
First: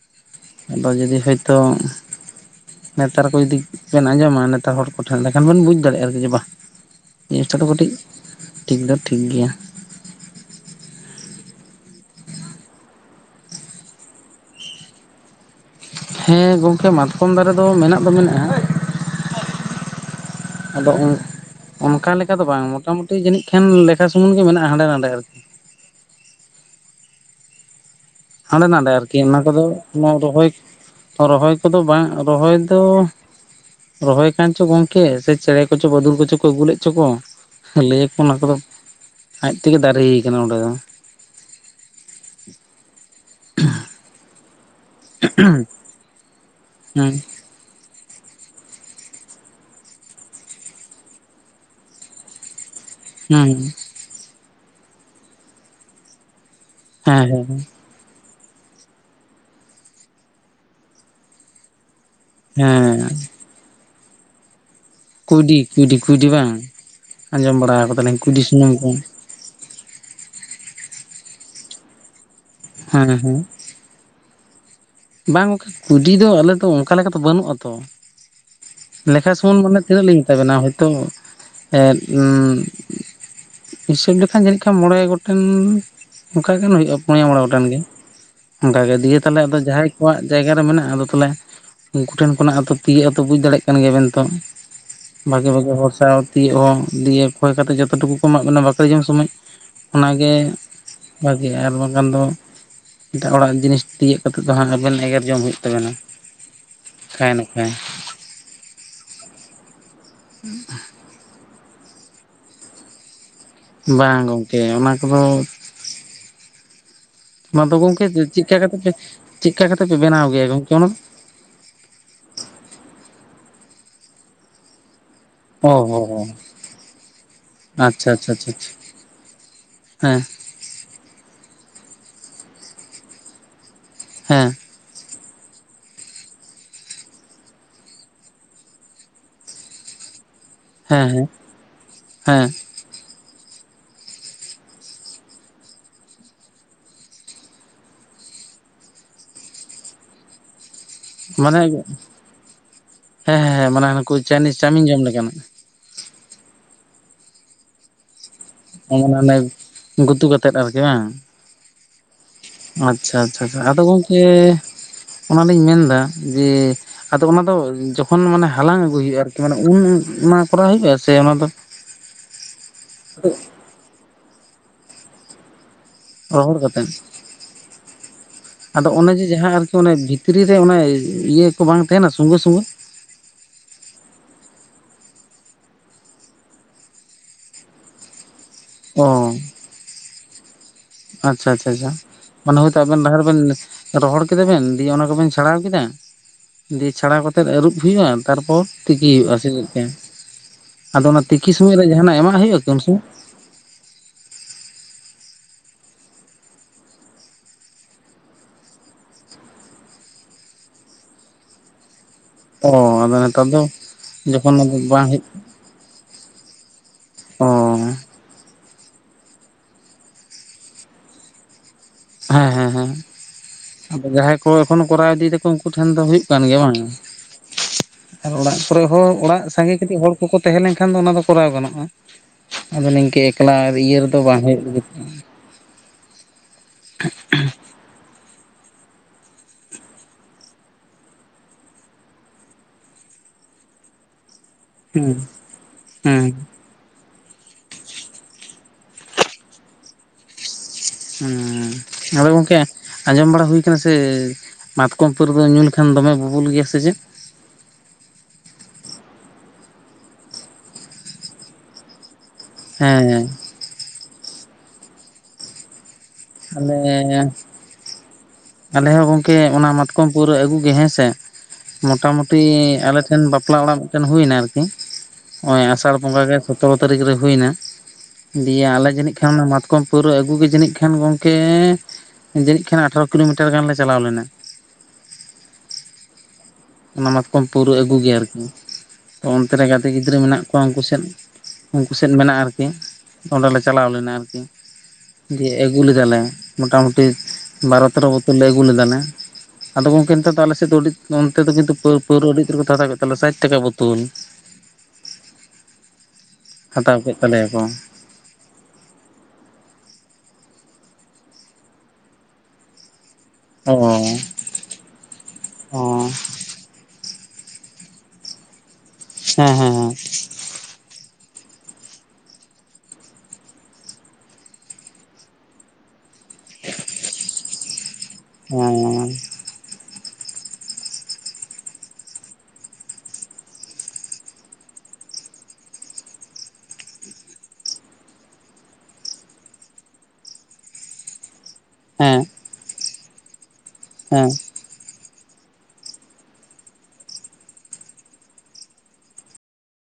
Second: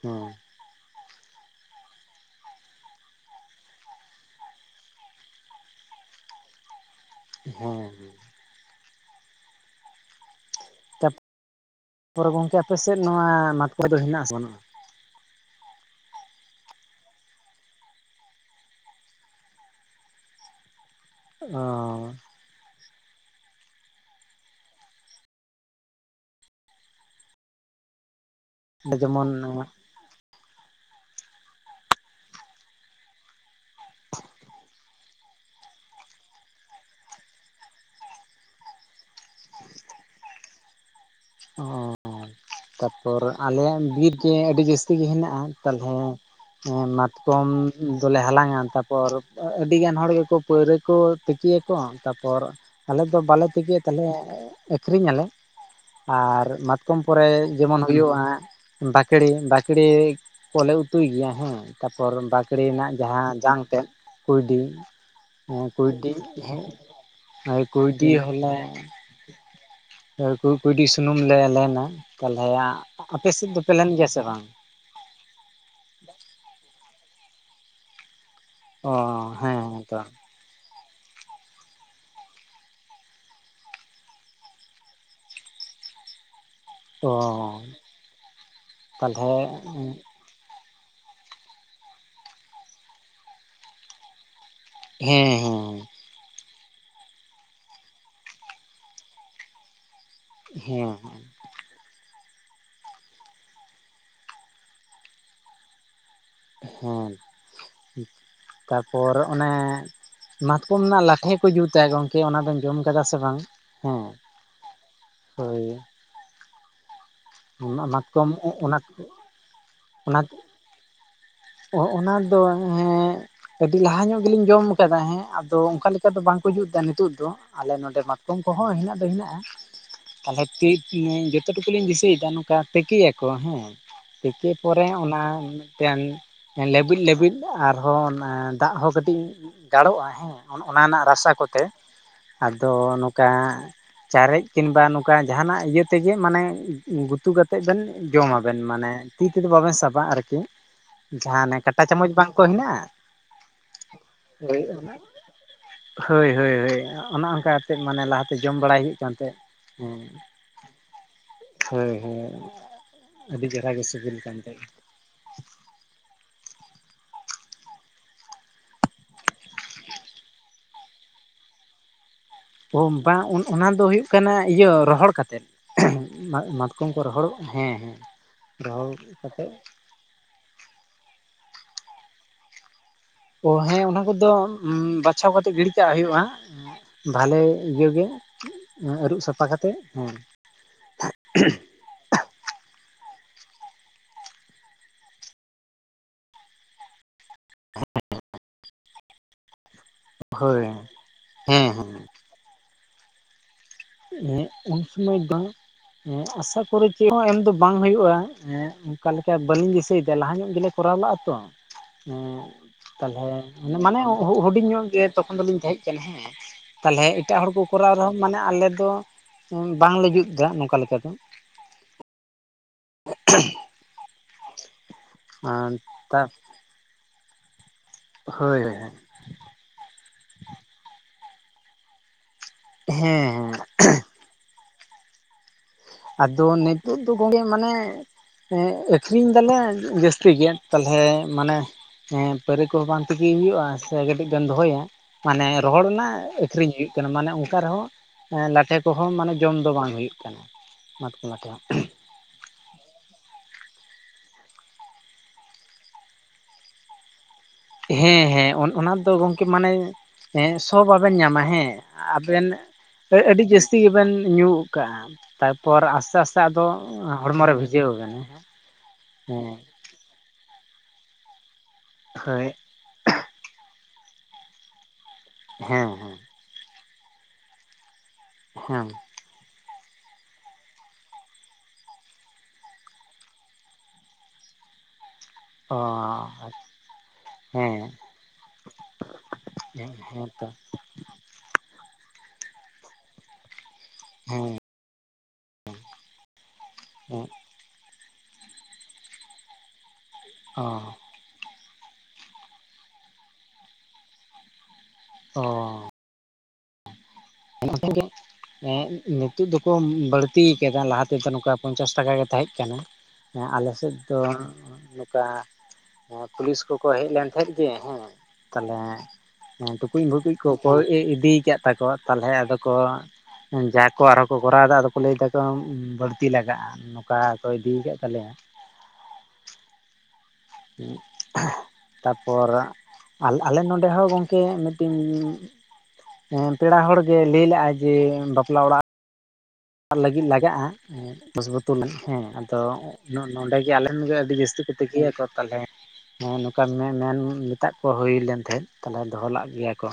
ᱦᱮᱸ, ᱵᱷᱟᱜᱮ ᱜᱮ ᱠᱷᱟᱡ ᱛᱚ, ᱱᱮᱛᱟᱨ ᱠᱚ ᱡᱩᱫᱤ ᱵᱮᱱ ᱟᱸᱡᱚᱢᱟ ᱱᱮᱛᱟᱨ ᱦᱚᱲ ᱠᱚᱴᱷᱮᱱ ᱮᱸᱰᱮ ᱠᱷᱟᱱ ᱵᱤᱱ ᱵᱩᱡᱽ ᱫᱟᱲᱮᱭᱟᱜᱼᱟ ᱟᱨᱠᱤ ᱡᱮ ᱵᱟ ᱡᱤᱱᱤᱥᱴᱟᱜ ᱫᱚ ᱦᱮᱸ ᱠᱟᱹᱴᱤᱡ ᱦᱮᱸ ᱴᱷᱤᱠ ᱫᱚ ᱴᱷᱤᱠ ᱜᱮᱭᱟ ᱾ ᱛᱟᱯᱚᱨᱮ ᱜᱚᱢᱠᱮ ᱟᱯᱮ ᱥᱮᱫ ᱱᱚᱣᱟ ᱢᱟᱛᱠᱚᱭ ᱫᱚ ᱦᱮᱱᱟᱜᱼᱟ ᱥᱮ ᱵᱟᱹᱱᱩᱜᱼᱟ? ᱦᱮᱸ ᱜᱚᱢᱠᱮ ᱢᱟᱛᱠᱚᱢ ᱫᱟᱨᱮ ᱫᱚ ᱢᱮᱱᱟᱜ ᱫᱚ ᱢᱮᱱᱟᱜᱼᱟ ᱾ ᱟᱫᱚ ᱩᱱ, ᱚᱱᱠᱟ ᱞᱮᱠᱟ ᱫᱚ ᱵᱟᱝ ᱢᱚᱴᱟᱢᱩᱴᱤ ᱡᱟᱹᱱᱤᱡ ᱠᱷᱟᱱ ᱮᱠᱷᱟ ᱥᱩᱢᱩᱝ ᱜᱮ ᱢᱮᱱᱟᱜᱼᱟ ᱦᱟᱸᱰᱮ ᱱᱟᱰᱮ ᱟᱨᱠᱤ ᱦᱟᱸᱰᱮ ᱱᱟᱰᱮ ᱚ ᱟᱨᱠᱤ, ᱡᱮᱢᱚᱱ ᱚᱱᱟ ᱠᱚ ᱫᱚ ᱚᱱᱟ ᱨᱚᱦᱚᱭ ᱨᱚᱦᱚᱭ ᱠᱚ ᱫᱚ ᱵᱟᱝ ᱨᱚᱦᱚᱭ ᱫᱚ, ᱨᱚᱦᱚᱭ ᱠᱟᱱ ᱪᱚ ᱜᱚᱢᱠᱮ ᱥᱮ ᱪᱮᱬᱮ ᱠᱚᱪᱚ ᱵᱟᱫᱩᱲ ᱠᱚᱪᱚ ᱠᱚ ᱟᱹᱜᱩ ᱞᱮᱫ ᱪᱚ ᱠᱚ ᱞᱟᱹᱭᱟ ᱠᱚ ᱚᱱᱟ ᱠᱚ ᱫᱚ ᱟᱡ ᱛᱮᱜᱮ ᱫᱟᱨᱮ ᱠᱟᱱᱟ ᱚᱸᱰᱮ ᱫᱚ, ᱚᱻ ᱛᱟᱯᱚᱨ ᱟᱞᱮᱭᱟᱜ ᱵᱤᱨ ᱜᱮ ᱟᱹᱰᱤ ᱡᱟᱹᱥᱛᱤ, ᱛᱤᱜᱮ ᱦᱮᱱᱟᱜᱼᱟ ᱛᱟᱦᱚᱞᱮ ᱦᱩᱸ ᱢᱟᱛᱠᱚᱢ, ᱫᱚᱞᱮ ᱦᱟᱞᱟᱝᱟ ᱛᱟᱨᱯᱚᱨ ᱟᱹᱰᱤ ᱜᱟᱱ ᱦᱚᱲ ᱜᱮᱠᱚ ᱯᱟᱹᱣᱨᱟᱹ ᱠᱚ ᱛᱤᱠᱤᱭᱟ ᱠᱚ ᱛᱟᱯᱚᱨ ᱟᱞᱮ ᱫᱚ ᱵᱟᱞᱮ ᱦᱩᱸ ᱛᱮᱜᱮ ᱛᱟᱞᱮ ᱟᱠᱷᱨᱤᱧᱟ ᱟᱞᱮ, ᱟᱨ, ᱢᱟᱛᱠᱚᱢ ᱯᱚᱨᱮ ᱦᱮᱸ ᱦᱮᱸ ᱡᱮᱢᱚᱱ ᱦᱳᱭᱳᱜᱼᱟ ᱵᱟᱠᱲᱮ ᱵᱟᱠᱲᱮ ᱠᱚᱞᱮ ᱩᱛᱩᱭ ᱜᱮᱭᱟ ᱦᱮᱸ ᱛᱟᱯᱚᱨ ᱥᱟᱠᱲᱮ ᱨᱮᱱᱟᱜ ᱦᱮᱸ ᱡᱟᱦᱟᱸ ᱡᱟᱝ ᱛᱮᱫ ᱠᱩᱭᱰᱤ, ᱠᱩᱭᱰᱤ ᱠᱩᱭᱰᱤ ᱠᱩᱭᱰᱤ ᱵᱟᱝ, ᱟᱸᱡᱚᱢ ᱵᱟᱲᱟ ᱠᱩᱭᱰᱤ ᱠᱟᱫᱟᱞᱤᱧ ᱠᱩᱰᱤ ᱦᱚᱸᱞᱮ ᱥᱩᱱᱩᱢ ᱠᱚ ᱠᱩ ᱠᱩᱭᱰᱤ ᱥᱩᱱᱩᱢ ᱞᱮ ᱞᱮᱱᱟ ᱛᱟᱞᱦᱮ ᱦᱮᱸ ᱟᱯᱮ ᱦᱮᱸ ᱥᱮᱫ ᱫᱚ ᱯᱮ ᱞᱮᱱ ᱜᱮᱭᱟ ᱥᱮ ᱵᱟᱝ? ᱵᱟᱝ ᱜᱚᱝᱠᱮ ᱠᱩᱭᱰᱤ ᱫᱚ ᱟᱞᱮᱫ ᱫᱚ ᱚᱝᱠᱟ ᱞᱮᱠᱟ ᱫᱚ ᱵᱟᱹᱱᱩᱜ ᱟᱛᱚ, ᱞᱮᱠᱷᱟ ᱚ ᱥᱩᱢᱩᱱ ᱢᱟᱱᱮ ᱦᱮᱸ ᱛᱚ ᱛᱤᱱᱟᱹᱜ ᱞᱤᱧ ᱢᱮᱛᱟ ᱵᱮᱱᱟ ᱦᱚᱭᱛᱚ ᱮᱫ ᱦᱤᱥᱟᱹᱵ ᱞᱮᱠᱷᱟᱱ ᱡᱟᱱᱤᱡ ᱠᱷᱟᱱ ᱢᱚᱬᱮ ᱜᱚᱴᱮᱱ ᱚᱱᱠᱟᱜᱟᱱ ᱦᱩᱭᱩᱜᱭ, ᱯᱩᱱᱭᱟ ᱢᱚᱬᱮ ᱚ ᱜᱚᱴᱮᱱ ᱜᱮ ᱚᱝᱠᱟᱜᱮ ᱫᱤᱭᱮ ᱛᱟᱦᱚᱞᱮ ᱟᱫᱚ ᱡᱟᱦᱟᱸᱭ, ᱩᱝᱠᱩ-ᱟᱜ ᱡᱟᱭᱜᱟ ᱨᱮ ᱢᱮᱱᱟᱜᱼᱟ ᱟᱫᱚ ᱛᱟᱞᱦᱮ ᱩᱱᱠᱩ ᱴᱷᱮᱱ ᱠᱷᱚᱱᱟᱜ ᱛᱤᱭᱟᱹᱜ ᱟᱛᱚ ᱵᱩᱡᱽ ᱫᱟᱲᱮᱭᱟᱜ ᱠᱟᱱ ᱜᱮᱭᱟ ᱵᱮᱱ ᱛᱚ ᱦᱮᱸ ᱵᱷᱟᱜᱮ ᱵᱷᱟᱜᱮ ᱦᱮᱸ ᱦᱚᱲ ᱥᱟᱶ ᱛᱤᱭᱳᱜ ᱦᱚᱸ ᱫᱤᱭᱮ ᱠᱷᱚᱭ ᱠᱟᱛᱮᱫ ᱡᱚᱛᱚ ᱴᱩᱠᱩ ᱠᱚ ᱮᱢᱟᱜ ᱵᱤᱱᱟ ᱵᱟᱠᱲᱮ ᱡᱚᱢ ᱥᱩᱢᱟᱹᱡ ᱚᱱᱟᱜᱮ ᱦᱮᱸ ᱵᱷᱟᱜᱮ ᱟᱨ ᱵᱟᱝᱠᱷᱟᱱ ᱫᱚ ᱮᱴᱟᱜ ᱚᱲᱟᱜ ᱡᱤᱱᱤᱥ ᱛᱤᱭᱟᱹᱜ ᱠᱟᱛᱮᱫ ᱫᱚ ᱦᱟᱸᱜ ᱟᱵᱮᱱ ᱮᱜᱮᱨ ᱡᱚᱢ ᱦᱩᱭᱩᱜ ᱛᱟᱵᱮᱱᱟ, ᱦᱩᱸ ᱱᱟᱠᱷᱟᱭ ᱱᱟᱠᱷᱟᱭ ᱛᱟᱯᱚᱨ ᱚᱱᱮ ᱢᱟᱛᱠᱚᱢ ᱨᱮᱱᱟᱜ ᱞᱟᱴᱷᱮ, ᱠᱚ ᱡᱩᱛᱟ ᱜᱚᱢᱠᱮ ᱚᱱᱟ ᱫᱚᱢ ᱡᱚᱢ ᱠᱟᱫᱟ ᱥᱮ ᱵᱟᱝ? ᱦᱮᱸ ᱵᱟᱝ ᱜᱚᱢᱠᱮ ᱚᱱᱟ ᱠᱚ ᱫᱚ, ᱦᱳᱭ ᱚᱱᱟ ᱫᱚ ᱜᱚᱢᱠᱮ ᱢᱟᱛᱠᱚᱢ ᱪᱮᱫ ᱞᱮᱠᱟ ᱠᱟᱛᱮ ᱚᱱᱟ ᱯᱮ ᱪᱮᱫ ᱞᱮᱠᱟ ᱠᱟᱛᱮ ᱯᱮ ᱵᱮᱱᱟᱣ ᱜᱮᱭᱟ ᱜᱚᱢᱠᱮ ᱚᱱᱟ ᱫᱚ ᱚ ᱚᱱᱟ ᱫᱚ ᱦᱮᱸ ᱟᱹᱰᱤ ᱞᱟᱦᱟ ᱧᱚᱜ ᱜᱤᱞᱤᱧ ᱡᱚᱢ ᱟᱠᱟᱫᱟ ᱦᱮᱸ, ᱛᱚ ᱚ ᱚᱱᱠᱟ ᱦᱚ ᱞᱮᱠᱟ ᱫᱚ ᱦᱚ ᱵᱟᱝᱠᱚ ᱡᱩᱛᱫᱟ ᱱᱤᱛᱳᱜ ᱫᱚ ᱟᱞᱮ ᱱᱚᱰᱮ ᱟᱪᱪᱷᱟ ᱟᱪᱪᱷᱟ ᱢᱟᱛᱠᱚᱢ ᱟᱪᱪᱷᱟ ᱠᱚᱦᱚᱸ ᱦᱮᱱᱟᱜ ᱫᱚ ᱦᱮᱱᱟᱜᱼᱟ, ᱦᱮᱸ, ᱡᱚᱛ ᱴᱩᱠᱩ ᱞᱤᱧ ᱫᱤᱥᱟᱹᱭᱮᱫᱟ ᱱᱚᱝᱠᱟ ᱛᱮᱠᱮᱭᱟ ᱠᱚ ᱦᱮᱸ ᱛᱮᱠᱮ ᱦᱮᱸ ᱯᱚᱨᱮ ᱚᱱᱟ ᱢᱤᱫᱴᱟᱝ ᱞᱟᱵᱤᱫ ᱞᱟᱹᱵᱤᱫ ᱟᱨᱦᱚᱸ ᱚᱱᱟ ᱫᱟᱜ ᱦᱚᱸ ᱠᱟᱹᱴᱤᱡ ᱜᱟᱲᱚᱜᱼᱟ ᱦᱮᱸ, ᱚᱱᱟ ᱨᱮᱱᱟᱜ ᱦᱮᱸ ᱦᱮᱸ ᱨᱟᱥᱟ ᱠᱚᱛᱮ ᱦᱮᱸ ᱟᱫᱚ ᱱᱚᱠᱟ ᱪᱟᱨᱮᱡ ᱠᱤᱝᱵᱟ ᱱᱚᱝᱠᱟ ᱡᱟᱦᱟᱸᱱᱟᱜ ᱤᱭᱟᱹ ᱛᱮᱜᱮ ᱢᱟᱱᱮ ᱜᱩᱛᱩ ᱠᱟ ᱠᱟᱛᱮᱫ ᱵᱮᱱ ᱡᱚᱢᱟᱵᱮᱱ ᱢᱟᱱᱮ ᱛᱤ ᱛᱮᱫᱚ ᱵᱟᱵᱮᱱ ᱥᱟᱵᱟ ᱟᱨᱠᱤ᱾ ᱡᱟᱦᱟᱸ ᱢᱟᱱᱮ ᱟᱱᱮ ᱠᱟᱴᱟ ᱦᱮᱸ ᱪᱟᱢᱚᱪ ᱵᱟᱝ ᱠᱚ ᱦᱮᱱᱟᱜᱼᱟ ᱦᱮᱸ ᱢᱟᱱᱮ ᱦᱟᱱᱠᱩ ᱪᱟᱭᱱᱤᱡᱽ ᱦᱳᱭ ᱪᱟᱣᱢᱤᱱ ᱚᱱᱟ ᱡᱚᱢ ᱜᱮ᱾ ᱞᱮᱠᱟᱱᱟᱜ ᱦᱳᱭ ᱦᱳᱭ ᱦᱳᱭ ᱚᱱᱮ ᱚᱱᱠᱟᱛᱮᱫ ᱢᱟᱱᱮ ᱞᱟᱦᱟ [unintelligible] ᱚᱱᱮ ᱜᱩᱛᱩ ᱠᱟᱛᱮᱫ ᱟᱨᱠᱤ ᱵᱟᱝ? ᱦᱳᱭ ᱦᱳᱭ᱾ ᱟᱪᱪᱷᱟ ᱟᱹᱰᱤ ᱟᱪᱪᱷᱟ ᱪᱮᱦᱨᱟ ᱟᱫᱚ ᱜᱮ ᱥᱤᱵᱤᱞ ᱜᱚᱝᱠᱮ ᱠᱟᱱ ᱛᱟᱦᱮᱸᱫ ᱚᱱᱟᱞᱤᱧ ᱢᱮᱱᱫᱟ ᱡᱮ ᱟᱫᱚ ᱚᱱᱟ ᱫᱚ ᱡᱚᱠᱷᱚᱱ ᱢᱟᱱᱮ ᱦᱟᱞᱟᱝ ᱟᱹᱜᱩᱭᱳᱜ ᱟᱨᱠᱤ ᱢᱟᱱᱮ ᱩᱱ ᱚᱱᱟ ᱠᱚᱨᱟᱣᱳᱼᱟ ᱥᱮ ᱚᱱᱟ ᱫᱚ ᱚ ᱵᱟᱝ ᱚᱱᱟ ᱫᱚ ᱦᱩᱭᱩᱜ ᱠᱟᱱᱟ ᱤᱭᱟᱹ ᱨᱚᱦᱚᱲ ᱠᱟᱛᱮᱫ᱾ ᱢᱟᱜ ᱨᱚᱦᱚᱲ ᱠᱟᱛᱮᱫ ᱢᱟᱛᱠᱚᱢ ᱠᱚ ᱨᱚᱦᱚᱲᱚᱜ ᱦᱮᱸ ᱦᱮᱸ ᱨᱚᱦᱚᱲ ᱟᱫᱚ ᱚᱱᱮ ᱡᱮ ᱠᱟᱛᱮᱜ ᱡᱟᱦᱟᱸ ᱟᱨᱠᱤ ᱚᱱᱮ ᱵᱷᱤᱛᱨᱤ ᱨᱮ ᱚᱱᱟ ᱤᱭᱟᱹ ᱠᱚ ᱵᱟᱝ ᱛᱟᱦᱮᱸᱱᱟ ᱥᱩᱜᱟᱹ ᱥᱩᱜᱟᱹ? ᱚ ᱦᱮᱸ ᱚᱱᱟ ᱠᱚᱫᱚ ᱵᱟᱪᱷᱟᱣ ᱠᱟᱛᱮᱜ ᱜᱤᱲᱤ ᱠᱟᱜ ᱦᱩᱭᱩᱜᱼᱟ ᱵᱷᱟᱞᱮ ᱤᱭᱟᱹ ᱜᱮ ᱟᱹᱨᱩᱵ ᱚ ᱥᱟᱯᱷᱟ ᱠᱟᱛᱮᱜ ᱦᱮᱸ᱾ ᱟᱪᱪᱷᱟ ᱟᱪᱪᱷᱟ ᱟᱪᱪᱷᱟ᱾ ᱢᱟᱱᱮ ᱦᱳᱭᱛᱳ ᱟᱵᱮᱱ ᱞᱟᱦᱟ ᱨᱮᱵᱮᱱ ᱨᱚᱦᱚᱲ ᱠᱮᱫᱟ ᱵᱮᱱ ᱫᱤᱭᱮ ᱚᱱᱟ ᱠᱚᱵᱮᱱ ᱪᱷᱟᱲᱟᱣ ᱠᱮᱫᱟ ᱫᱤᱭᱮ ᱪᱷᱟᱲᱟᱣ ᱠᱟᱛᱮᱜ ᱟᱹᱨᱩᱵ ᱦᱩᱭᱩᱜᱼᱟ ᱛᱟᱨᱯᱚᱨ ᱛᱤᱠᱤ ᱦᱩᱭᱩᱜᱼᱟ ᱥᱮ ᱪᱮᱫ ᱠᱟ? ᱦᱳᱭ ᱟᱫᱚ ᱚᱱᱟ ᱛᱤᱠᱤ ᱦᱮᱸ ᱥᱚᱢᱚᱭ ᱨᱮ ᱡᱟᱦᱟᱸᱱᱟᱜ ᱮᱢᱟᱜ ᱦᱩᱭᱩᱜᱼᱟ ᱠᱤ ᱩᱱ ᱥᱚᱢᱚᱭ? ᱮᱸᱜ ᱩᱱ ᱥᱩᱚᱢᱟᱹᱭ ᱫᱚ ᱮᱸᱜ ᱟᱥᱟ ᱠᱚᱨᱤ ᱪᱮᱫ ᱦᱚᱸ ᱮᱢ ᱫᱚ ᱵᱟᱝ ᱦᱩᱭᱩᱜᱼᱟ ᱮᱸᱜ ᱚᱱᱠᱟ ᱞᱮᱠᱟ ᱵᱟᱹᱞᱤᱧ ᱫᱤᱥᱟᱹᱭᱮᱫᱟ ᱞᱟᱦᱟ ᱧᱚᱜ ᱜᱮᱞᱮ ᱠᱚᱨᱟᱣ ᱞᱟᱜᱼᱟ ᱛᱚ, [inaudible] ᱦᱮᱸ ᱚ ᱟᱫᱚ ᱱᱮᱛᱟᱨ ᱫᱚ ᱛᱟᱦᱚᱞᱮ ᱢᱟᱱᱮ ᱦᱩ ᱡᱚᱠᱷᱚᱱ ᱦᱩᱰᱤᱧ ᱧᱚᱜ ᱜᱮ ᱵᱟᱝ ᱦᱩᱭᱩᱜ ᱛᱚᱠᱷᱚᱱ ᱫᱚᱞᱤᱧ ᱛᱟᱦᱮᱸ ᱠᱟᱱᱦᱟ ᱛᱟᱦᱚᱞᱮ ᱮᱴᱟᱜ ᱚ ᱦᱚᱲ ᱠᱚ ᱠᱚᱨᱟᱣ ᱨᱮᱦᱚᱸ ᱢᱟᱱᱮ ᱟᱞᱮ ᱫᱚ ᱵᱟᱝᱞᱮ ᱡᱩᱛ ᱫᱟ ᱱᱚᱝᱠᱟ ᱞᱮᱠᱟ ᱫᱚ᱾ ᱦᱮᱸ ᱦᱮᱸ ᱦᱮᱸ᱾ [inaudible] ᱟᱫᱚ ᱡᱟᱦᱟᱸᱭ ᱠᱚ ᱮᱠᱷᱚ ᱱᱚᱠᱚ ᱠᱚᱨᱟᱣ ᱤᱫᱤᱭ ᱫᱟᱠᱚ ᱩᱱᱠᱩ ᱦᱳᱭ ᱴᱷᱮᱱ ᱫᱚ ᱦᱩᱭᱩᱜᱭ ᱠᱟᱱ ᱜᱮᱭᱟ ᱵᱟᱝᱟ? ᱟᱨ ᱚᱲᱟᱜ ᱦᱳᱭ ᱠᱚᱨᱮ ᱦᱮᱸ ᱦᱚᱸ ᱚᱲᱟᱜ ᱥᱟᱸᱜᱮ ᱠᱟᱴᱤᱡ ᱦᱚᱲ ᱠᱚᱠᱚ ᱛᱟᱦᱮᱸ ᱞᱮᱱᱠᱷᱟᱱ ᱫᱚ ᱚᱱᱟ ᱫᱚ ᱠᱚᱨᱟᱣ ᱜᱟᱱᱚᱜᱼᱟ᱾ ᱟᱫᱚ ᱱᱤᱝᱠᱟᱹ ᱦᱮᱸ ᱮᱠᱞᱟ ᱤᱭᱟᱹ ᱨᱮᱫᱚ ᱵᱟᱝ ᱦᱩᱭᱩᱜ ᱞᱟᱹᱜᱤᱛᱚᱜᱼᱟ᱾ ᱟᱫᱚ ᱱᱤᱛᱳ ᱫᱚ ᱜᱚᱝᱠᱮ ᱢᱟᱱᱮ ᱮᱸᱜ ᱟᱹᱠᱷᱨᱤᱧ ᱫᱟᱞᱮ ᱡᱟᱹᱥᱛᱤ ᱜᱮ ᱛᱟᱞᱦᱮ ᱢᱟᱱᱮ ᱦᱮᱸ ᱯᱟᱹᱣᱨᱟᱹ ᱠᱚᱦᱚᱸ ᱵᱟᱝ ᱛᱤᱠᱤ ᱦᱩᱭᱩᱜᱼᱟ ᱥᱮ ᱠᱟᱹᱴᱤᱡ ᱜᱮᱢ ᱫᱚᱦᱚᱭᱟ ᱦᱮᱸ ᱢᱟᱱᱮ ᱨᱚᱦᱚᱲ ᱱᱟᱜ ᱦᱮᱸ ᱟᱹᱠᱷᱨᱤᱧ ᱦᱩᱭᱩᱜ ᱠᱟᱱᱟ ᱢᱟᱱᱮ ᱚᱱᱠᱟ ᱨᱮᱦᱚᱸ ᱮᱸ ᱞᱟᱴᱷᱮ ᱠᱚᱦᱚᱸ ᱢᱟᱱᱮ ᱡᱚᱢ ᱫᱚ ᱵᱟᱝ ᱦᱩᱭᱩᱜ ᱠᱟᱱᱟ᱾ ᱢᱟᱛᱠᱚᱢ ᱞᱟᱴᱷᱮ ᱦᱚᱸ ᱦᱩᱸ ᱟᱫᱚ ᱜᱚᱝᱠᱮ ᱟᱸᱡᱚᱢ ᱵᱟᱲᱟ ᱦᱩᱭᱩ ᱠᱟᱱᱟ ᱥᱮ ᱢᱟᱛᱠᱚᱢ ᱯᱟᱹᱣᱨᱟᱹ ᱫᱚ ᱧᱩ ᱞᱮᱠᱷᱟᱱ ᱫᱚᱢᱮ ᱵᱩᱵᱩᱞ ᱜᱮᱭᱟ ᱥᱮ ᱪᱮᱫ? ᱦᱮᱸ ᱦᱮᱸ ᱚᱱᱟ ᱫᱚ ᱜᱚᱝᱠᱮ ᱢᱟᱱᱮ ᱥᱚ ᱵᱟᱷᱟᱵᱮᱱ ᱧᱟᱢᱟ ᱦᱮᱸ᱾ ᱟᱵᱮᱱ ᱦᱮᱸ ᱟᱹᱰᱤ ᱡᱟᱹᱥᱛᱤ ᱜᱮᱵᱮᱱ ᱧᱩ ᱠᱟᱜᱼᱟ ᱛᱟᱨᱯᱚᱨ ᱟᱥ ᱛᱮ ᱟᱥᱛᱮ ᱟᱫᱚ ᱟᱞᱮ ᱦᱚᱲᱢᱚᱮ ᱵᱷᱤᱡᱟᱹᱣ ᱟᱵᱮᱱᱟ ᱦᱟᱸᱜ᱾ ᱟᱞᱮ ᱦᱚᱸ ᱜᱚᱝᱠᱮ ᱚᱱᱟ ᱢᱟᱛᱠᱚᱢ ᱯᱟᱹᱣᱨᱟᱹ ᱟᱹᱜᱩᱜᱮ ᱦᱮᱸ ᱥᱮ ᱦᱳᱭ ᱢᱚᱴᱟᱢᱩᱴᱤ ᱟᱞᱮ ᱢᱤᱫᱴᱮᱱ ᱵᱟᱯᱞᱟ ᱚᱲᱟᱜ ᱢᱤᱫᱴᱮᱱ ᱦᱩᱭᱱᱟ ᱟᱨᱠᱤ ᱱᱚᱸᱜᱼᱭ ᱦᱮᱸ ᱟᱥᱟᱲ ᱦᱮᱸ ᱵᱚᱸᱜᱟ ᱜᱮ ᱛᱮᱨᱚ ᱛᱟᱹᱨᱤᱠᱷ ᱨᱮ ᱦᱩᱭᱱᱟ ᱫᱤᱭᱮ ᱦᱮᱸ ᱟᱞᱮ ᱡᱟᱹᱱᱤᱡ ᱠᱷᱟᱱ ᱢᱟᱛᱠᱚᱢ ᱯᱟᱹᱣᱨᱟᱹ ᱟᱹᱜᱩ ᱜᱮ ᱡᱟᱹᱱᱤᱡ ᱠᱷᱟᱱ ᱜᱚᱝᱠᱮ ᱡᱟᱹᱱᱤᱡ ᱠᱷᱟᱱ ᱟᱴᱷᱚᱨᱚ ᱠᱤᱞᱳᱢᱤᱴᱟᱨ ᱜᱟᱱ ᱞᱮ ᱪᱟᱞᱟᱣ ᱞᱮᱱᱟ᱾ ᱚᱼᱼ ᱚᱱᱟ ᱢᱟᱛᱠᱚᱢ ᱯᱟᱹᱣᱨᱟᱹ ᱟᱹᱜᱩ ᱜᱮᱭᱟ ᱟᱨᱠᱤ ᱚᱱᱛᱮᱨᱮ ᱜᱟᱛᱮ ᱜᱤᱫᱽᱨᱟᱹ ᱢᱮᱱᱟᱜ ᱦᱮᱸᱛᱚ ᱠᱚᱣᱟ ᱩᱱᱠᱩ ᱥᱮᱫ? ᱩᱱᱠᱩ ᱥᱮᱫ ᱢᱮᱱᱟᱜᱼᱟ ᱟᱨᱠᱤᱼᱼ ᱚᱸᱰᱮᱞᱮ ᱪᱟᱞᱟᱣ ᱞᱮᱱᱟ ᱟᱨᱠᱤ ᱦᱮᱸ ᱫᱤᱭᱮ ᱟᱹᱜᱩ ᱞᱮᱫᱟᱞᱮ ᱢᱚᱴᱟᱢᱩᱴᱤᱼᱼ ᱦᱮᱸ ᱵᱟᱨᱚ ᱛᱮᱨᱚ ᱵᱳᱚᱛᱚᱞ ᱞᱮ ᱟᱹᱜᱩ ᱞᱮᱫᱟ ᱞᱮ ᱟᱫᱚ ᱜᱚᱢᱠᱮ ᱱᱮᱛᱟᱨ ᱫᱚ ᱚ ᱟᱞᱮᱥᱮᱫ ᱫᱚ ᱟᱹᱰᱤᱼᱼ ᱚᱱᱛᱮ ᱫᱚ ᱠᱤᱱᱛᱩ ᱯᱟᱹᱨᱩᱣᱟᱹ ᱟᱲᱰᱤ ᱨᱮ ᱠᱚ ᱦᱟᱣ ᱠᱮᱫ ᱛᱣᱟ ᱥᱟᱴ ᱴᱟᱠᱟ ᱵᱳᱛᱳᱞ᱾ ᱚᱼᱼ ᱦᱟᱛᱟᱣ ᱠᱮᱫ ᱛᱟᱞᱮᱭᱟ ᱠᱚᱼᱼ [inaudible] ᱱᱤᱛᱳᱜ ᱫᱚᱠᱚ ᱵᱟᱹᱲᱛ ᱠᱟᱫᱟ ᱞᱟᱦᱟ ᱛᱮᱫᱚ ᱱᱚᱝᱠᱟ ᱯᱚᱧᱪᱟᱥ ᱴᱟᱠᱟ ᱜᱮ ᱛᱟᱦᱮᱸ ᱠᱟᱱᱟ᱾ ᱦᱮ ᱟᱞᱮ ᱚ ᱥᱮᱫ ᱫᱚ ᱱᱚᱝᱠᱟ ᱚ ᱯᱩᱞᱤᱥᱼᱼ ᱠᱩ ᱠᱚ ᱦᱮᱡ ᱞᱮᱱ ᱛᱟᱦᱮᱸ ᱜᱮ ᱦᱮᱸ ᱛᱟᱦᱚᱞᱮ ᱦᱮᱸ ᱦᱮᱸ ᱴᱩᱠᱩᱧ ᱵᱷᱩᱜᱩᱡᱼᱼ ᱠᱚ ᱠᱚ ᱤᱫᱤᱭ ᱟᱠᱟᱫ ᱛᱟᱠᱚᱣᱟ ᱛᱟᱦᱚᱞᱮ ᱟᱫᱚ ᱠᱚᱼᱼ ᱡᱟ ᱠᱚ ᱟᱨᱦᱚᱸ ᱠᱚ ᱠᱚᱨᱟᱣ ᱮᱫᱟ ᱟᱫᱚ ᱠᱚ ᱞᱟᱹᱭ ᱫᱟᱠᱚ ᱵᱟᱹᱲᱛᱤ ᱞᱟᱜᱟᱜᱼᱟ᱾ ᱱᱚᱝᱠᱟ ᱠᱚ ᱤᱫᱤ ᱟᱠᱟᱫ ᱛᱟᱞᱮᱭᱟ᱾᱾ ᱦᱚᱸ᱾ ᱛᱟᱨᱯᱚᱨᱼᱼ ᱟᱞᱮ ᱱᱚᱰᱮ ᱦᱚᱸ ᱜᱚᱝᱠᱮ ᱢᱤᱫᱴᱤᱱᱼᱼ ᱯᱮᱲᱟ ᱦᱚᱲ ᱜᱮ ᱞᱟᱹᱭ ᱞᱮ-ᱟᱭ ᱡᱮ, ᱵᱟᱯᱞᱟ ᱚᱲᱟᱜᱼᱼ ᱟᱜ ᱞᱟᱹᱜᱤᱫ ᱞᱟᱜᱟᱜᱼᱟ ᱫᱚᱥ ᱵᱳᱛᱳᱞ ᱦᱮᱸ ᱟᱫᱚᱼᱼ ᱱᱚᱰᱮ ᱜᱮ ᱟᱞᱮ ᱨᱮᱱ ᱜᱮ ᱦᱮᱸ ᱟᱹᱰᱤ ᱡᱟᱹᱥᱛᱤ ᱠᱚ ᱛᱤᱠᱤᱭᱟᱠᱚ ᱛᱟᱦᱚᱞᱮᱼᱼ ᱱᱚᱝᱠᱟ ᱢᱮ ᱢᱮᱱ ᱢᱮᱛᱟᱜ ᱠᱚ ᱦᱩᱭ ᱞᱮᱱ ᱛᱟᱦᱮᱸᱫ ᱛᱟᱞᱦᱮ ᱫᱚᱦᱚ ᱞᱮᱫ ᱜᱮᱭᱟ ᱠᱚ᱾